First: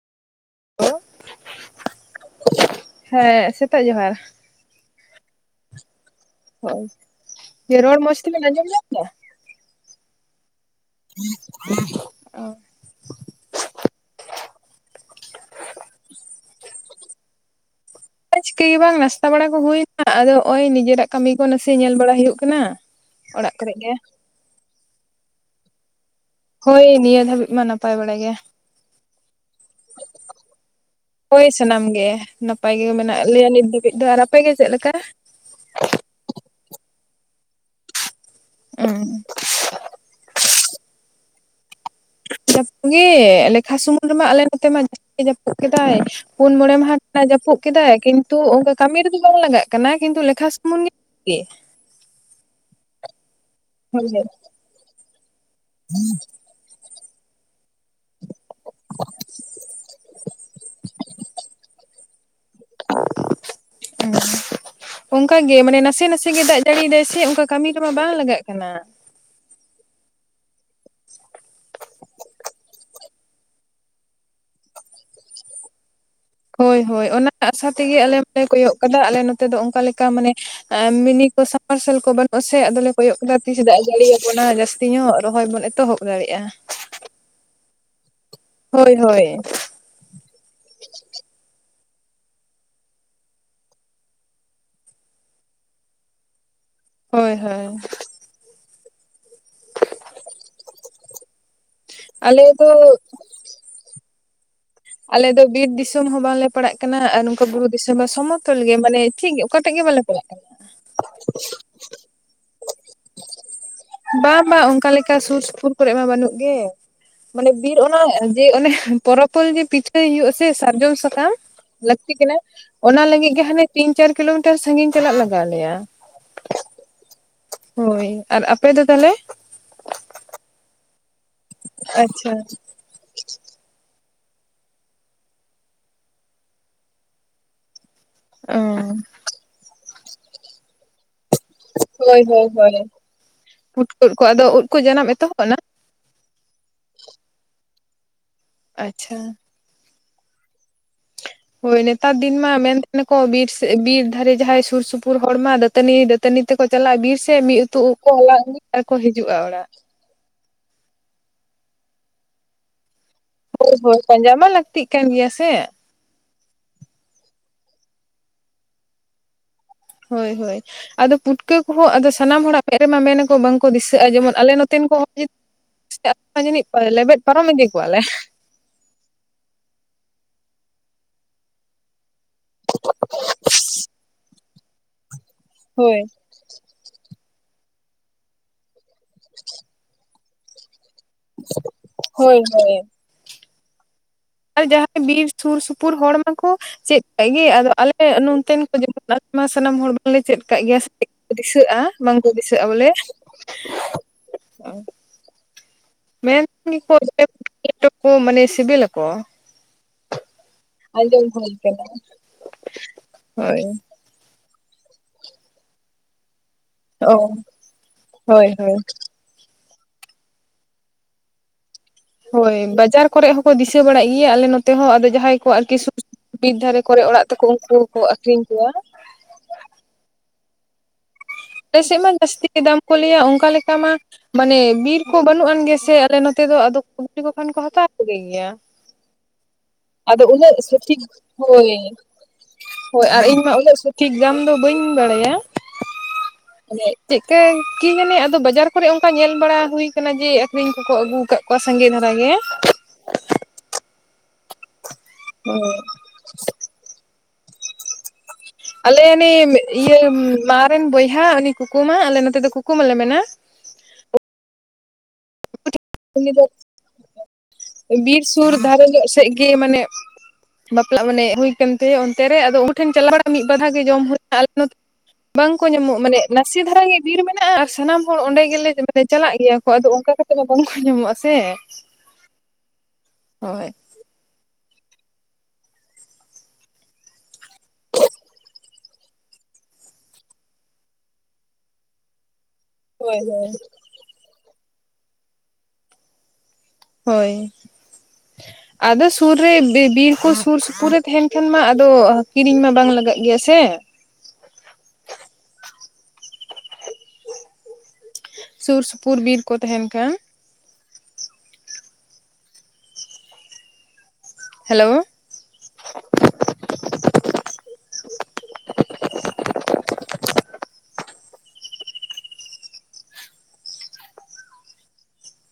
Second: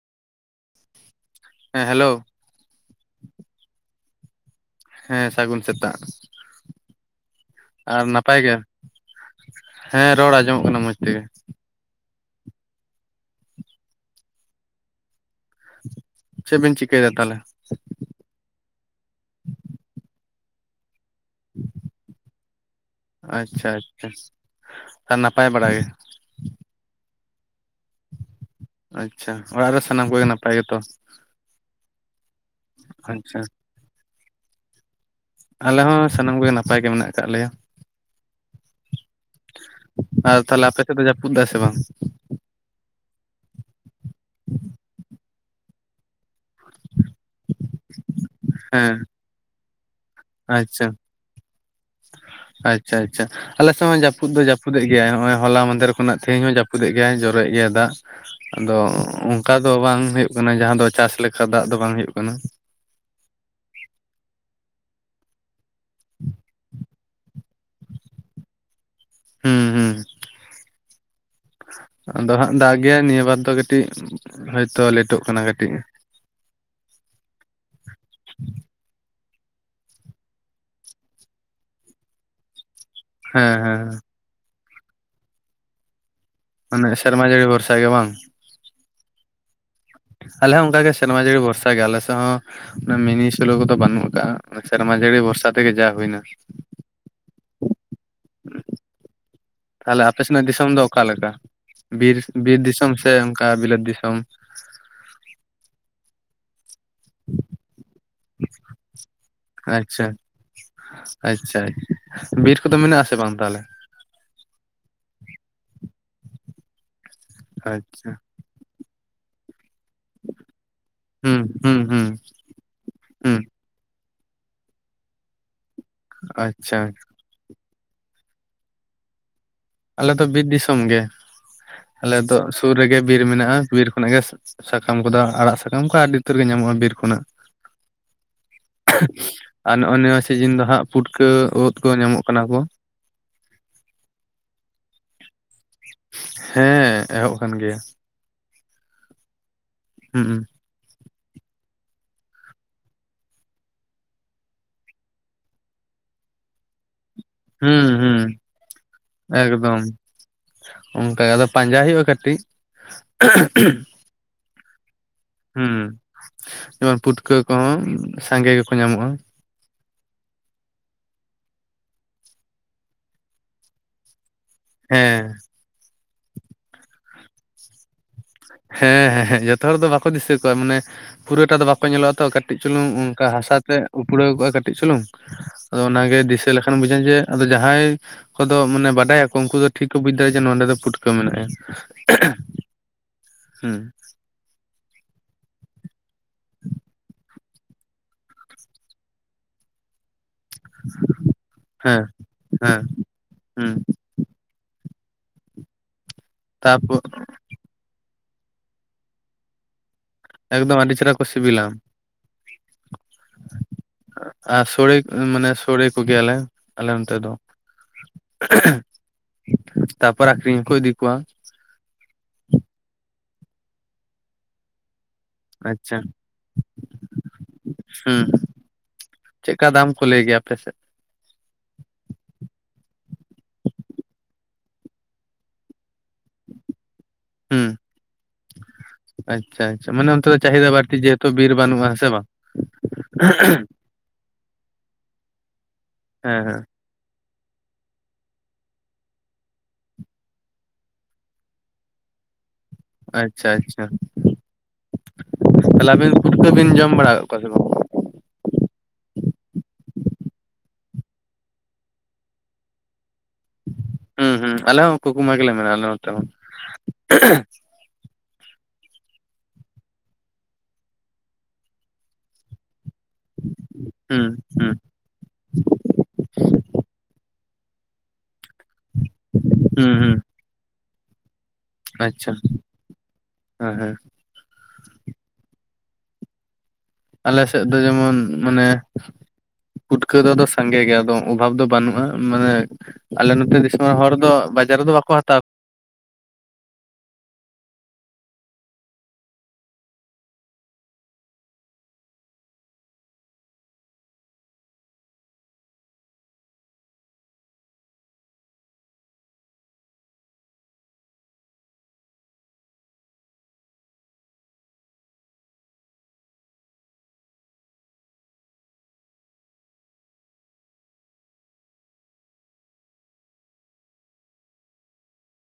ᱦᱮᱸ ᱦᱮᱞᱳ ᱦᱮᱸ ᱥᱮᱛᱟᱜ ᱡᱚᱦᱟᱨ ᱦᱮᱸ ᱥᱟᱹᱜᱩᱱ ᱥᱮᱛᱟᱜ᱾ ᱦᱳᱭ ᱡᱮ ᱨᱚᱲ ᱟᱨ ᱢᱚᱸᱡᱽ ᱱᱟᱯᱟᱭ ᱛᱮᱵᱮᱱ ᱜᱮ ᱟᱸᱡᱚᱢ ᱧᱟᱢ ᱮᱫᱟ? ᱦᱮᱸ ᱨᱚᱲ ᱟᱸᱡᱚᱢᱚᱜ ᱠᱟᱱᱟ ᱢᱚᱡᱽ [inaudible] ᱪᱮᱫ ᱵᱤᱱ ᱪᱤᱠᱟᱹᱭ ᱫᱟ ᱛᱟᱦᱚᱞᱮ? ᱪᱤᱠᱟᱹ ᱜᱮ ᱵᱟᱝ ᱱᱟᱥᱛᱟ ᱵᱟᱲᱟ ᱠᱚ ᱦᱩᱭ ᱠᱟᱱᱟ ᱟᱫᱚ ᱱᱚᱜᱼᱚᱭ ᱱᱤᱡᱮᱨᱟᱜ ᱠᱟᱹᱢᱤ ᱠᱚ ᱱᱟᱥᱮ ᱧᱮᱞ ᱵᱟᱲᱟ ᱦᱩᱭᱩᱜ ᱠᱟᱱᱟ ᱚᱲᱟᱜ ᱟᱪᱪᱷᱟ ᱠᱚᱨᱮ ᱜᱮ᱾ ᱟᱪᱪᱷᱟ ᱟᱨ ᱱᱟᱯᱟᱭ ᱵᱟᱲᱟ ᱜᱮ ᱦᱳᱭ ᱱᱤᱭᱟᱹ ᱫᱷᱵᱤᱡ ᱢᱟᱱᱟ ᱟᱪᱪᱷᱟ ᱚᱲᱟᱜ ᱨᱮ ᱥᱟᱱᱟᱢ ᱠᱚᱜᱮ ᱱᱟᱯᱟᱭ ᱜᱮᱛᱚ? ᱦᱳᱭ ᱥᱟᱱᱟᱢ ᱜᱮ ᱱᱟᱯᱟᱭ ᱜᱮ ᱢᱮᱱᱟᱜ ᱟᱪᱪᱷᱟ ᱞᱮᱭᱟ ᱱᱤᱛ ᱫᱷᱟᱹᱵᱤᱡ ᱫᱚ ᱟᱨ ᱟᱯᱮ ᱜᱮ ᱪᱮᱫ ᱞᱮᱠᱟ? ᱟᱞᱮ ᱦᱚᱸ ᱥᱟᱱᱟᱢ ᱠᱚᱜᱮ ᱱᱟᱯᱟᱭ ᱜᱮ ᱢᱮᱱᱟᱜ ᱟᱠᱟᱫ ᱞᱮᱭᱟ ᱮᱸ ᱟᱨ ᱛᱟᱦᱚᱞᱮ ᱟᱯᱮ ᱥᱮᱫ ᱫᱚ ᱡᱟᱹᱯᱩᱫ ᱫᱟᱭ ᱥᱮ ᱵᱟᱝ? ᱡᱟᱹᱯᱩᱫ ᱜᱮ ᱞᱮᱠᱷᱟ ᱥᱩᱢᱩᱝ ᱨᱮᱢᱟ ᱟᱞᱮ ᱱᱚᱛᱮ ᱢᱟ ᱡᱟᱹᱯᱩᱫ ᱠᱮᱫᱟᱭ ᱯᱩᱱ ᱢᱚᱬᱮ ᱢᱟᱦᱟ ᱠᱷᱚᱱᱟᱜ ᱡᱟᱹᱯᱩᱫ ᱠᱮᱫᱟᱭ ᱠᱤᱱᱛᱩ ᱚᱱᱠᱟ ᱦᱮᱸ ᱠᱟᱹᱢᱤ ᱨᱮᱫᱚ ᱵᱟᱝ ᱞᱟᱜᱟᱜ ᱠᱟᱱᱟ ᱠᱤᱱᱛᱩ ᱞᱮᱠᱷᱟ ᱥᱩᱢᱩᱝ ᱜᱮ ᱦᱮ ᱟᱪᱷᱟ ᱟᱪᱷᱟ ᱟᱞᱮ ᱥᱮᱫ ᱢᱟ ᱦᱳᱭ ᱦᱳᱭ ᱡᱟᱹᱯᱩᱫ ᱫᱚ ᱡᱟᱹᱯᱩᱫ ᱜᱮᱭᱟᱭ ᱱᱚᱜᱼᱚᱭ ᱦᱚᱞᱟ ᱢᱟᱦᱫᱮᱨ ᱠᱷᱚᱱᱟᱜ ᱛᱮᱦᱤᱧ ᱦᱚᱸ ᱡᱟᱹᱯᱩᱫ ᱨᱟᱹᱯᱩᱫᱮ ᱜᱮᱭᱟᱭ ᱡᱚᱨᱚᱭᱮᱫ ᱜᱮᱭᱟᱭ ᱫᱟᱜ ᱟᱫᱚ ᱚᱱᱠᱟ ᱫᱚ ᱵᱟᱝ ᱦᱩᱭᱩᱜ ᱠᱟᱱᱟ ᱡᱟᱦᱟᱸ ᱫᱚ ᱪᱟᱥ ᱞᱮᱠᱟ ᱫᱟᱜ ᱫᱚ ᱵᱟᱝ ᱦᱩᱭᱩᱜ ᱠᱟᱱᱟ᱾ [unintelligible] ᱦᱮᱸ ᱚᱱᱠᱟᱜᱮ ᱢᱟᱱᱮ ᱱᱟᱥᱮ ᱱᱟᱥᱮ ᱜᱮ ᱫᱟᱜ ᱡᱟᱹᱲᱤᱭᱫᱟᱭ ᱥᱮ ᱚᱱᱠᱟ ᱠᱟᱹᱢᱤ ᱨᱮᱢᱟ ᱵᱟᱝ ᱞᱟᱜᱟᱜ ᱠᱟᱱᱟ᱾ ᱦᱩᱸ ᱦᱩᱸ ᱟᱫᱚ ᱦᱟᱸᱜ ᱫᱟᱜ ᱜᱮᱭᱟ ᱱᱤᱭᱟᱹ ᱵᱟᱨ ᱫᱚ ᱠᱟᱹᱴᱤᱡ ᱦᱳᱭᱛᱳ ᱞᱮᱴᱚᱜ ᱠᱟᱱᱟ ᱠᱟᱹᱴᱤᱡ ᱦᱳᱭ ᱦᱳᱭ ᱚᱱᱟ ᱟᱥᱟ ᱛᱮᱜᱮ ᱟᱞᱮ ᱦᱚᱞᱮ ᱠᱚᱭᱚᱜ ᱠᱟᱫᱟ ᱟᱞᱮ ᱱᱚᱛᱮ ᱫᱚ ᱚᱱᱠᱟ ᱞᱮᱠᱟ ᱢᱟᱱᱮ ᱢᱤᱱᱤ ᱠᱚ ᱥᱟᱯᱢᱟᱥᱟᱞ ᱠᱚ ᱵᱟᱹᱱᱩᱜ ᱟᱥᱮ ᱟᱫᱚᱞᱮ ᱠᱚᱭᱚᱜ ᱠᱟᱱᱟ ᱦᱮᱸ ᱛᱤᱥ ᱫᱟᱜ ᱡᱟᱹᱲᱤ ᱟᱵᱚᱱᱟ ᱡᱟᱹᱥᱛᱤ ᱧᱚᱜ ᱨᱚᱦᱚᱭ ᱵᱚᱱ ᱮᱛᱚᱦᱚᱵ ᱫᱟᱲᱮᱭᱟᱜ-ᱟ᱾ ᱦᱮᱸ ᱥᱮᱨᱢᱟ ᱡᱟᱹᱲᱤ ᱵᱷᱚᱨᱥᱟ ᱜᱮ ᱵᱟᱝ ᱦᱳᱭ ᱦᱳᱭ᱾ ᱟᱞᱮ ᱦᱚᱸ ᱚᱱᱠᱟ ᱜᱮ ᱥᱮᱨᱢᱟ ᱡᱟᱹᱲᱤ ᱵᱷᱚᱨᱥᱟ ᱜᱮᱭᱟ ᱟᱞᱮ ᱥᱮ ᱦᱚᱸ ᱚᱱᱟ ᱢᱤᱱᱤ ᱥᱚᱞᱳ ᱠᱚᱫᱚ ᱵᱟᱹᱱᱩᱜ ᱟᱠᱟᱜ-ᱟ᱾ ᱥᱮᱨᱢᱟ ᱡᱟᱹᱲᱤ ᱵᱷᱚᱨᱥᱟ ᱛᱮᱜᱮ ᱡᱟ ᱦᱩᱭᱱᱟ᱾ ᱦᱳᱭ ᱦᱳᱭ ᱛᱟᱦᱚᱞᱮ ᱟᱯᱮ ᱥᱮᱱᱟᱜ ᱫᱤᱥᱚᱢ ᱫᱚ ᱚᱠᱟᱞᱮᱠᱟ ᱵᱤᱨ, ᱟᱞᱮ ᱵᱤᱨ ᱫᱚ ᱫᱤᱥᱚᱢ ᱥᱮ ᱚᱱᱠᱟ ᱵᱤᱞᱟᱹᱛ ᱫᱤᱥᱚᱢ ᱟᱞᱮ ᱫᱚ ᱵᱤᱨ ᱫᱤᱥᱚᱢ ᱦᱚᱸ ᱵᱟᱝᱞᱮ ᱯᱟᱲᱟᱜ ᱠᱟᱱᱟ ᱟᱨ ᱱᱚᱝᱠᱟ ᱵᱩᱨᱩ ᱫᱤᱥᱚᱢ ᱦᱚᱸ ᱥᱚᱢᱚᱛ [unintelligible] ᱜᱮ ᱢᱟᱱᱮ ᱴᱷᱤᱠ ᱚᱠᱟᱴᱮᱡ ᱜᱮ ᱵᱟᱞᱮ ᱟᱪᱪᱷᱟ ᱯᱟᱲᱟᱜ ᱠᱟᱱᱟ᱾ ᱟᱪᱪᱷᱟ ᱵᱤᱨ ᱠᱚᱫᱚ ᱢᱮᱱᱟᱜ ᱟᱥᱮ ᱵᱟᱝ ᱛᱟᱦᱚᱞᱮ ᱵᱟᱝ ᱵᱟᱝ ᱚᱱᱠᱟ ᱞᱮᱠᱟ ᱥᱩᱨ ᱥᱩᱯᱩᱨ ᱠᱚᱨᱮ ᱢᱟ ᱵᱟᱹᱱᱩᱜ ᱜᱮ ᱢᱟᱱᱮ ᱵᱤᱨ ᱚᱱᱟ ᱟᱪᱪᱷᱟ ᱡᱮ ᱚᱱᱮ ᱯᱚᱨᱚᱵ ᱯᱚᱨᱤ ᱯᱤᱴᱷᱟᱹᱦᱳᱭᱳᱜ-ᱟ ᱥᱮ ᱥᱟᱨᱡᱚᱢ ᱥᱟᱠᱟᱢ ᱦᱩᱸ ᱦᱩᱸ ᱦᱩᱸ ᱞᱟᱹᱠᱛᱤ ᱠᱟᱱᱟ᱾ ᱚᱱᱟ ᱞᱟᱹᱜᱤᱫ ᱦᱩᱸ ᱜᱮ ᱦᱟᱱᱮ ᱛᱤᱱ ᱪᱟᱨ ᱠᱤᱞᱳᱢᱤᱴᱟᱨ ᱥᱟᱹᱜᱤᱧ ᱪᱟᱞᱟᱜ ᱞᱟᱜᱟᱣ ᱞᱮᱭᱟ᱾ ᱟᱪᱪᱷᱟ ᱦᱳᱭ ᱟᱨ ᱟᱯᱮ ᱫᱚ ᱛᱟᱦᱚᱞᱮ ᱟᱞᱮ ᱫᱚ ᱵᱤᱨ ᱫᱤᱥᱚᱢ ᱜᱮ ᱟᱞᱮ ᱟᱪᱪᱷᱟ ᱫᱚ ᱥᱩᱨ ᱨᱮᱜᱮ ᱵᱤᱨ ᱢᱮᱱᱟᱜ-ᱟ ᱵᱤᱨ ᱠᱷᱚᱱᱟᱜ ᱜᱮ ᱥᱟᱠᱟᱢ ᱠᱚᱫᱚ ᱟᱲᱟᱜ ᱥᱟᱠᱟᱢ ᱠᱚ ᱟᱹᱰᱤ ᱩᱛᱟᱹᱨ ᱜᱮ ᱧᱟᱢᱚᱜ-ᱟ ᱵᱤᱨ ᱠᱷᱚᱱᱟᱜ᱾ ᱚ ᱟᱨ ᱱᱚᱜ-ᱚᱭ ᱱᱚᱣᱟ ᱥᱤᱡᱤᱱ ᱫᱚ ᱦᱟᱸᱜ ᱯᱩᱴᱠᱟᱹ ᱩᱫ ᱠᱚ ᱧᱟᱢᱚᱜ ᱠᱟᱱᱟ ᱠᱚ᱾ ᱯᱩᱴᱠᱟᱹ ᱩᱫ ᱟᱫᱚ ᱩᱫ ᱠᱚ ᱡᱟᱱᱟᱢ ᱮᱛᱚᱦᱚᱵ ᱱᱟ᱾ ᱦᱮᱸ ᱮᱦᱚᱵ ᱠᱟᱱ ᱜᱮᱭᱟ᱾ ᱟᱪᱪᱷᱟ᱾ ᱦᱩᱸ ᱦᱳᱭ ᱱᱮᱛᱟᱨ ᱫᱤᱱ ᱢᱟ ᱢᱮᱱ ᱛᱟᱦᱮᱱᱟᱠᱚ ᱵᱤᱨ ᱵᱤᱨ ᱫᱷᱟᱨᱮ ᱡᱟᱦᱟᱸᱭ ᱥᱩᱨ ᱥᱩᱯᱩᱨ ᱦᱚᱲ ᱢᱟ ᱫᱟᱹᱛᱟᱹᱱᱤ ᱫᱟ. ᱫᱟᱹᱛᱟᱹᱱᱤ ᱛᱮᱠᱚ ᱪᱟᱞᱟᱜ-ᱟ ᱵᱤᱨ ᱥᱮᱫ, ᱢᱤᱫ ᱩᱛᱩ ᱦᱩᱸ ᱩᱵ ᱠᱚ ᱦᱩᱸ ᱦᱟᱞᱟᱝ ᱟᱜᱩᱭᱟ ᱟᱨ ᱠᱚ ᱦᱤᱡᱩᱜ-ᱟ ᱚᱲᱟᱜ᱾ ᱮᱠᱫᱚᱢ ᱚᱱᱠᱟ ᱜᱮ ᱟᱫᱚ ᱯᱟᱸᱡᱟ ᱦᱩᱭᱩᱜ-ᱟ ᱠᱟᱹᱴᱤᱡ᱾ ᱯᱟᱸᱡᱟᱢᱟ ᱞᱟᱹᱠᱛᱤᱜ ᱠᱟᱱ ᱜᱮᱭᱟ᱾ ᱥᱮ ᱦᱩᱸ ᱡᱮᱢᱚᱱ ᱯᱩᱴᱠᱟᱹ ᱠᱚᱦᱚᱸ ᱥᱟᱸᱜᱮ ᱜᱮᱠᱚ ᱧᱟᱢᱚᱜᱼᱟ᱾ ᱦᱳᱭ ᱦᱳᱭ ᱟᱫᱚ ᱯᱩᱴᱠᱟᱹ ᱠᱚᱦᱚᱸ ᱟᱫᱚ ᱥᱟᱱᱟᱢ ᱦᱚᱲᱟᱜ ᱢᱮᱫ ᱨᱮ ᱢᱟ ᱢᱮᱱᱟᱠᱚ ᱵᱟᱝ ᱠᱚ ᱫᱤᱥᱟᱹᱜᱼᱟ ᱡᱮᱢᱚᱱ ᱟᱞᱮ ᱱᱚ ᱱᱚᱛᱮᱱ ᱠᱚ ᱦᱚᱲ ᱦᱮᱸ ᱡᱟᱹᱱᱤᱡ ᱞᱮᱵᱮᱫ ᱯᱟᱨᱚᱢ ᱤᱫᱤ ᱠᱚᱣᱟᱞᱮ᱾ ᱦᱮᱸ ᱦᱮᱸ ᱦᱮᱸ ᱡᱷᱚᱛᱚ ᱦᱚᱲ ᱫᱚ ᱵᱟᱠᱚ ᱫᱤᱥᱟᱹ ᱠᱚᱣᱟ ᱢᱟᱱᱮ ᱯᱩᱨᱟᱹᱴᱟ ᱫᱚ ᱵᱟᱠᱚ ᱧᱮᱞᱚᱜᱼᱟ ᱛᱚ ᱠᱟᱹᱴᱤᱡ ᱪᱩᱞᱩᱝ ᱚᱱᱠᱟ ᱦᱟᱥᱟᱛᱮ ᱩᱯᱲᱟᱹᱣ ᱠᱚᱜᱼᱟ ᱠᱟᱹᱴᱤᱡ ᱪᱩᱞᱩᱝ ᱟᱫᱚ ᱦᱳᱭ ᱚᱱᱟᱜᱮ ᱪᱮᱫ ᱞᱮᱠᱷᱟᱱ ᱵᱩᱡ ᱡᱮ ᱟᱫᱚ ᱡᱟᱦᱟᱸᱭ ᱠᱚᱫᱚ ᱢᱟᱱᱮ ᱵᱟᱰᱟᱭᱟ ᱠᱚ ᱩᱱᱠᱩ ᱫᱚ ᱴᱷᱤᱠ ᱠᱚ ᱵᱩᱡ ᱫᱟᱲᱮᱭᱟᱜ ᱡᱮ ᱱᱚᱰᱮ ᱫᱚ ᱯᱩᱴ ᱦᱳᱭ ᱦᱳᱭ ᱦᱩᱸ ᱟᱨ ᱡᱟᱦᱟᱸᱭ ᱵᱤᱨ ᱥᱩᱨ ᱥᱩᱯᱩᱨ ᱦᱚᱲ ᱫᱚᱠᱚ ᱪᱮᱫ ᱠᱮᱫ ᱜᱮ ᱟᱫᱚ ᱟᱞᱮ ᱦᱮᱸ ᱱᱚᱛᱮᱱ ᱠᱚ ᱡᱮᱢᱚᱱ ᱟᱭᱢᱟ ᱥᱟᱱᱟᱢ ᱦᱚᱲ ᱠᱚᱞᱮ ᱪᱮᱫ ᱠᱚ ᱠᱟᱜ ᱜᱮᱭᱟ ᱫᱤᱥᱟᱹᱜᱼᱟ ᱦᱮᱸ ᱵᱟᱝᱠᱚ ᱫᱤᱥᱟᱹᱜᱼᱟ ᱦᱮᱸ ᱵᱚᱞᱮ ᱦᱮᱸ ᱢᱮᱱ ᱛᱟᱯᱚᱨ ᱞᱮᱴᱚ [unintelligible] ᱢᱟᱱᱮ ᱥᱤᱵᱤ ᱞᱟᱠᱚ ᱮᱠᱫᱚᱢ ᱟᱹᱰᱤ ᱪᱮᱦᱨᱟ ᱠᱚ ᱟᱸᱡᱚᱢ ᱦᱚᱭ ᱥᱤᱵᱤᱞᱟ ᱠᱟᱱᱟ ᱦᱚᱭ ᱟᱨ ᱥᱚᱲᱮ ᱢᱟᱱᱮ ᱥᱚᱲᱮ ᱠᱚ ᱜᱮᱭᱟᱞᱮ ᱟᱞᱮ ᱱᱚᱛᱮ ᱚ ᱫᱚ ᱦᱳᱭ ᱦᱳᱭ ᱛᱟᱯᱚᱨᱮ ᱟᱠᱷᱨᱤᱧ ᱦᱩᱸᱠᱩ ᱤᱫᱤ ᱠᱚᱣᱟ᱾ ᱦᱳᱭ ᱵᱟᱡᱟᱨ ᱠᱚᱨᱮ ᱦᱚᱸ ᱠᱚᱜ ᱫᱤᱥᱟᱹᱜ ᱵᱟᱲᱟᱜ ᱜᱤᱭᱟ ᱟᱞᱮ ᱱᱚᱛᱮ ᱦᱚᱸ ᱟᱫᱚ ᱡᱟᱦᱟᱸᱭ ᱟᱨ ᱠᱤ ᱥᱩ ᱟᱪᱪᱷᱟ ᱵᱤᱨ ᱫᱷᱟᱨᱮ ᱠᱚᱨᱮ ᱚᱲᱟᱜ ᱛᱟᱠᱚ ᱩᱱᱠᱩ ᱠᱚ ᱟᱠᱷᱨᱤᱧ ᱠᱚᱣᱟ᱾ ᱪᱮᱫ ᱠᱟ ᱫᱟᱢ ᱠᱚ ᱞᱟᱹᱭ ᱜᱮᱭᱟ ᱟᱯᱮ ᱥᱮᱫ? ᱟᱞᱮ ᱥᱮᱫ ᱢᱟ ᱡᱟᱹᱥᱛᱤ ᱫᱟᱢ ᱠᱚ ᱞᱟᱹᱭᱟ ᱚᱱᱠᱟ ᱞᱮᱠᱟ ᱢᱟᱼᱼ ᱢᱟᱱᱮ ᱵᱤᱨ ᱠᱚ ᱵᱟᱹᱱᱩᱜ ᱟᱱ ᱜᱮ ᱥᱮ ᱟᱞᱮ ᱱᱚᱛᱮ ᱫᱚ ᱤᱫᱤ ᱠᱚ ᱠᱷᱟᱱ ᱠᱚ ᱦᱩᱸ ᱦᱟᱛᱟᱣ ᱠᱚ ᱜᱮ ᱜᱮᱭᱟ᱾ ᱟᱪᱪᱷᱟ ᱟᱪᱪᱷᱟ ᱢᱟᱱᱮ ᱟᱫᱚ ᱚᱱᱛᱮ ᱫᱚ ᱩᱱᱟᱹᱜ ᱪᱟᱦᱤᱫᱟ ᱵᱟᱹᱲᱛᱤ ᱥᱚᱴᱷᱤᱠ ᱡᱮᱦᱮᱛᱩ ᱵᱤᱨ ᱦᱳᱭ, ᱵᱟᱹᱱᱩᱜᱼᱟ ᱦᱮᱸ ᱥᱮ ᱵᱟᱝ ᱦᱚᱭ ᱟᱨ ᱤᱧ ᱢᱟ ᱩᱱᱟᱹᱜ ᱥᱚᱼᱼ ᱴᱷᱤᱠ ᱜᱟᱢ ᱫᱚ ᱵᱟᱹᱧ ᱵᱟᱲᱟᱭᱟ᱾ ᱦᱮᱸ ᱦᱮᱸ᱾ ᱪᱮᱫ ᱠᱤ ᱡᱟᱱᱮ ᱟᱫᱚ ᱵᱟᱡᱟᱨ ᱠᱚᱨᱮ ᱚᱱᱠᱟ ᱧᱮᱞ ᱵᱟᱲᱟ ᱦᱩᱭ ᱠᱟᱱᱟ ᱡᱮ ᱟᱠᱷᱨᱤᱧ ᱠᱚᱠᱚ ᱟᱹᱜᱩ ᱠᱟᱜᱼᱼ ᱠᱚᱣᱟ ᱥᱟᱸᱜᱮ ᱫᱷᱟᱨᱟ ᱜᱮ᱾ ᱟᱪ ᱪᱷᱟ ᱟᱪ ᱪᱷᱟ ᱦᱳᱭ ᱛᱟᱞᱦᱮ ᱟᱵᱤᱱ ᱯᱷᱩᱴᱠᱟᱹ ᱵᱤᱱ ᱡᱚᱢ ᱵᱟᱲᱟ ᱠᱟᱜ ᱠᱚᱣᱟ ᱥᱮ ᱵᱟᱝ? ᱟᱞᱮ ᱱᱤᱢ ᱤᱭᱟᱹ ᱢᱟ ᱨᱤᱱ ᱵᱚᱭᱦᱟ ᱩᱱᱤ ᱠᱩᱠᱩᱢᱟ ᱟᱞᱮ ᱱᱚᱛᱮ ᱫᱚ ᱠᱩᱠᱩᱢᱟ ᱞᱮ ᱢᱮᱱᱟ ᱦᱩᱸ ᱦᱩᱸ ᱟᱞᱮ ᱦᱚᱸ ᱠᱩᱠᱩᱢᱟ ᱜᱮᱞᱮ ᱢᱮᱱᱟ ᱟᱞᱮ ᱦᱚᱸ᱾ ᱩᱱᱤ ᱫᱚ ᱵᱤᱨ ᱥᱩᱨ ᱫᱷᱟᱨᱮ ᱧᱚᱜ ᱥᱮᱜ ᱜᱮ ᱢᱟᱱᱮ ᱵᱟᱯᱞᱟᱜ ᱢᱟᱱᱮ ᱦᱩᱭ ᱠᱟᱱ ᱛᱟᱭᱟ ᱚᱱᱛᱮ ᱨᱮ ᱟᱫᱚ ᱩᱱᱠᱩ ᱴᱷᱮᱱ ᱪᱟᱞᱟᱣ ᱢᱤᱫ ᱵᱟᱫᱷᱟᱣ ᱜᱮ ᱡᱚᱢ ᱦᱩᱭ ᱦᱩᱸ ᱱᱟ ᱟᱞᱮ ᱱᱚᱛ ᱦᱩᱸ ᱵᱟᱝ ᱠᱚ ᱧᱟᱢᱚᱜ-ᱟ ᱢᱟᱱᱮ ᱱᱟᱥᱮ ᱫᱷᱟᱨᱟ ᱜᱮ ᱵᱤᱨ ᱢᱮᱱᱟᱜ-ᱟ ᱟᱨ ᱥᱟᱱᱟᱢ ᱦᱚᱲ ᱚᱸᱰᱮ ᱜᱮᱞᱮ ᱡᱮᱸᱵᱮᱜ ᱪᱟᱞᱟᱜ ᱜᱮᱭᱟ ᱠᱚ ᱟᱫᱚ ᱦᱩᱸ ᱚᱱᱠᱟ ᱠᱟᱛᱮᱜ ᱢᱟ ᱵᱟᱝᱠᱩ ᱧᱟᱢᱚᱜ-ᱟ ᱥᱮ ᱾ ᱟᱪ ᱪᱷᱟ ᱦᱮᱸ ᱦᱮᱸ᱾ ᱟᱞᱮ ᱥᱮᱫ ᱫᱚ ᱡᱮᱢᱚᱱ ᱢᱟᱱᱮ ᱯᱩᱴᱠᱟᱹ ᱫᱚ ᱟᱫᱚ ᱥᱟᱸᱜᱮ ᱜᱮᱭᱟ ᱟᱫᱚ ᱚᱵᱷᱟᱵᱽ ᱫᱚ ᱵᱟᱱᱩᱜ-ᱟ ᱢᱟᱱᱮ ᱦᱳᱭ ᱟᱞᱮ ᱦᱳᱭ ᱱᱚᱛᱮ ᱫᱤᱥᱚᱢ ᱨᱮᱱ ᱦᱚᱲ ᱫᱚ ᱵᱟᱡᱟᱨ ᱨᱮᱫᱚ ᱵᱟᱠᱚ ᱦᱟᱛᱟᱣ ᱦᱚᱭ [inaudible] ᱟᱫᱚ ᱥᱩᱨ ᱨᱮ ᱵᱤ ᱵᱤᱨ ᱠᱚ ᱥᱩᱨ ᱥᱩᱯᱩᱨ ᱨᱮ ᱛᱮᱦᱮᱱ ᱠᱷᱟᱱ ᱢᱟ ᱟᱫᱚ ᱚ ᱠᱤᱨᱤᱧ ᱢᱟ ᱵᱟᱝ ᱞᱟᱜᱟᱜ ᱜᱤᱭᱟ ᱥᱮ᱾ ᱥᱩᱨ ᱥᱩᱯᱩᱨ ᱵᱤᱨ ᱠᱚ ᱛᱟᱦᱮᱱ ᱠᱷᱟᱱ ᱦᱮᱞᱚᱣ᱾